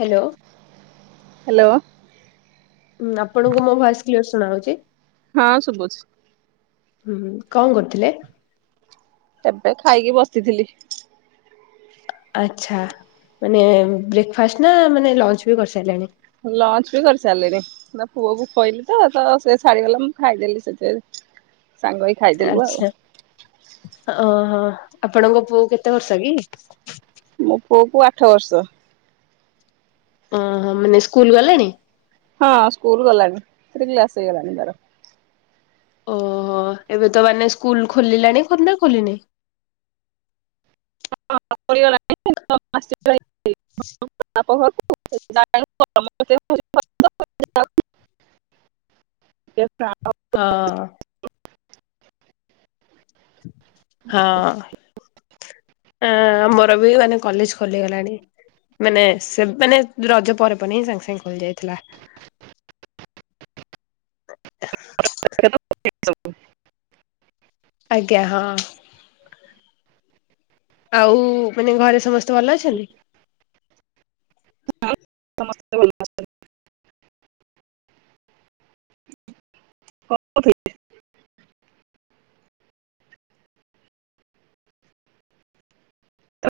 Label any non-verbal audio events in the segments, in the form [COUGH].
Hello hello. ଆପଣଙ୍କୁ ମୋ voice clear ଶୁଣା ହଉଛି? ହଁ ଶୁଭୁଛି। ହୁଁ କଣ କରୁଥିଲେ? ଏବେ ଖାଇକି ବସିଥିଲି। ଆଚ୍ଛା ମାନେ ବ୍ରେକପାଷ୍ଟ ନା ମାନେ ଲଞ୍ଚ ବି କରିସାରିଲେଣି? ଲଞ୍ଚ ବି କରିସାରିଲିଣି ନା ପୁଅକୁ ଖୋଇଲିି ତ ତ ସେ ଛାଡିଗଲା ମୁଁ ଖାଇଦେଲି ସେଥିରେ। ଆଛା ଓ ହୋ ଆପଣଙ୍କ ପୁଅ କେତେ ବର୍ଷ କି? ମୋ ପୁଅ କୁ ଆଠ ବର୍ଷ। ଓ ହ ମାନେ ସ୍କୁଲ ଗଲେଣି? ହଁ ସ୍କୁଲ ଗଲାଣି ଥ୍ରି କ୍ଲାସ ହେଇଗଲାଣି ତାର। ଓହୋ ଏବେ ତ ମାନେ ସ୍କୁଲ ଖୋଲିଲାଣି ଖନା ଖୋଲିନି? [UNINTELLIGIBLE] [UNINTELLIGIBLE] [INAUDIBLE] ହଁ। ହଁ ଆ ମୋର ବି ମାନେ କଲେଜ ଖୋଲିଗଲାଣି। ମାନେ ସେ ମାନେ ରଜ ପରେ ପ ହିଁ ସାଙ୍ଗେ ସାଙ୍ଗେ ଖୋଲି ଯାଇଥିଲା। [UNINTELLIGIBLE] ସବୁ ଆଜ୍ଞା ହଁ। ଆଉ ମାନେ ଘରେ ସମସ୍ତ ଭଲ ଅଛନ୍ତି? ହ ସମସ୍ତେ ଭଲ ଅଛନ୍ତି।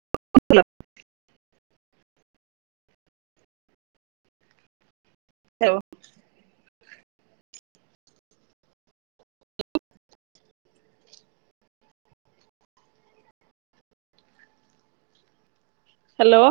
[INAUDIBLE] ହଉ। ହାଲୋ।